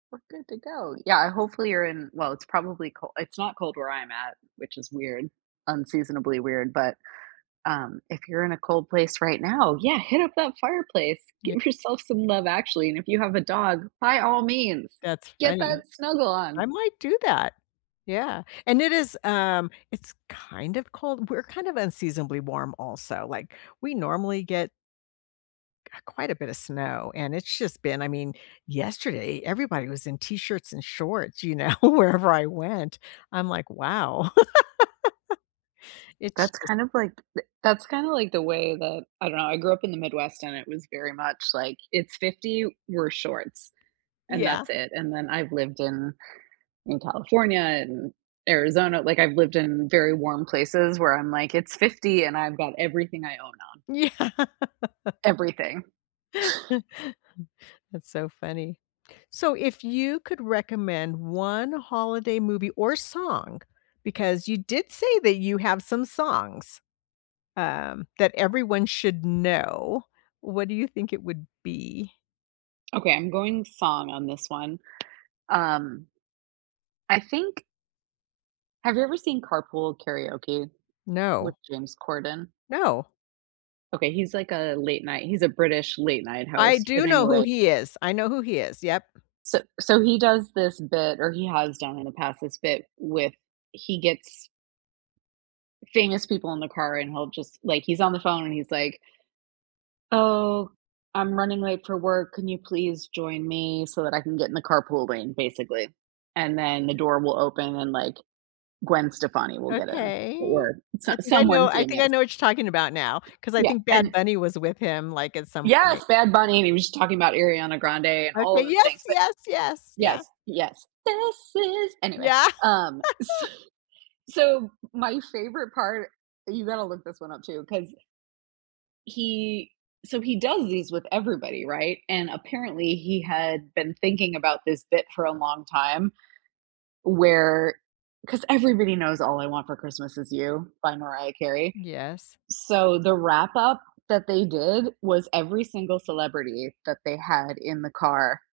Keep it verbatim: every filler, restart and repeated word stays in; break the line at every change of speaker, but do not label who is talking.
We're good to go. Yeah, hopefully, you're in well, it's probably col it's not cold where I'm at, which is weird, unseasonably weird, but, um, if you're in a cold place right now, yeah, hit up that fireplace,
Ye
give yourself some Love Actually, and if you have a dog, by all means,
That's
get
funny.
that snuggle on.
I might do that. Yeah, and it is, um it's kind of cold we're kind of unseasonably warm, also, like, we normally get q quite a bit of snow, and it's just been I mean, yesterday, everybody was in T-shirts and shorts, you know, wherever I went. I'm like, "Wow." It's
That's
just
kind of like th that's kinda like the way that I don't know, I grew up in the Midwest, and it was very much, like, it's fifty, wear shorts. And
Yeah.
that's it, and then I've lived in in California, in Arizona like, I've lived in very warm places, where I'm like, it's fifty and I've got everything I own on.
Yeah.
Everything.
That's so funny. So, if you could recommend one holiday movie, or song, because you did say that you have some songs, um, that everyone should know, what do you think it would be?
Okay, I'm going song on this one, um I think Have you ever seen Carpool Karaoke with
No.
James Corden?
No.
Okay, he's, like, a late night he's a British late night
I
host, but
do know who
anyway
he is, I know who he is, yep.
So so he does this bit or he has done, in the past, this bit with he gets famous people in the car, and he'll just like, he's on the phone, and he's like "Oh, I'm running late for work, can you please join me, so that I can get in the carpool lane," basically. And then the door will open, and, like, Gwen Stefani will get in, o
Okay.
or so
I think I know
someone
I think I
famous.
know what you're talking about now, 'cause I
Yeah,
think Bad
and
Bunny was with him, like, at some point.
Yes! Bad Bunny, and he was just talking about Ariana Grande, and all
Okay
of the
yes!
things, but
Yes, yes, yeah.
Yes, yes. This is anyway,
Yeah.
um, so so, m my favorite part you gotta look this one up, too, 'cause he so he does these with everybody, right? And, apparently, he had been thinking about this bit for a long time, where 'cause everybody knows "All I Want for Christmas Is You" by Mariah Carey.
Yes.
So, the wrap-up that they did, was every single celebrity that they had in the car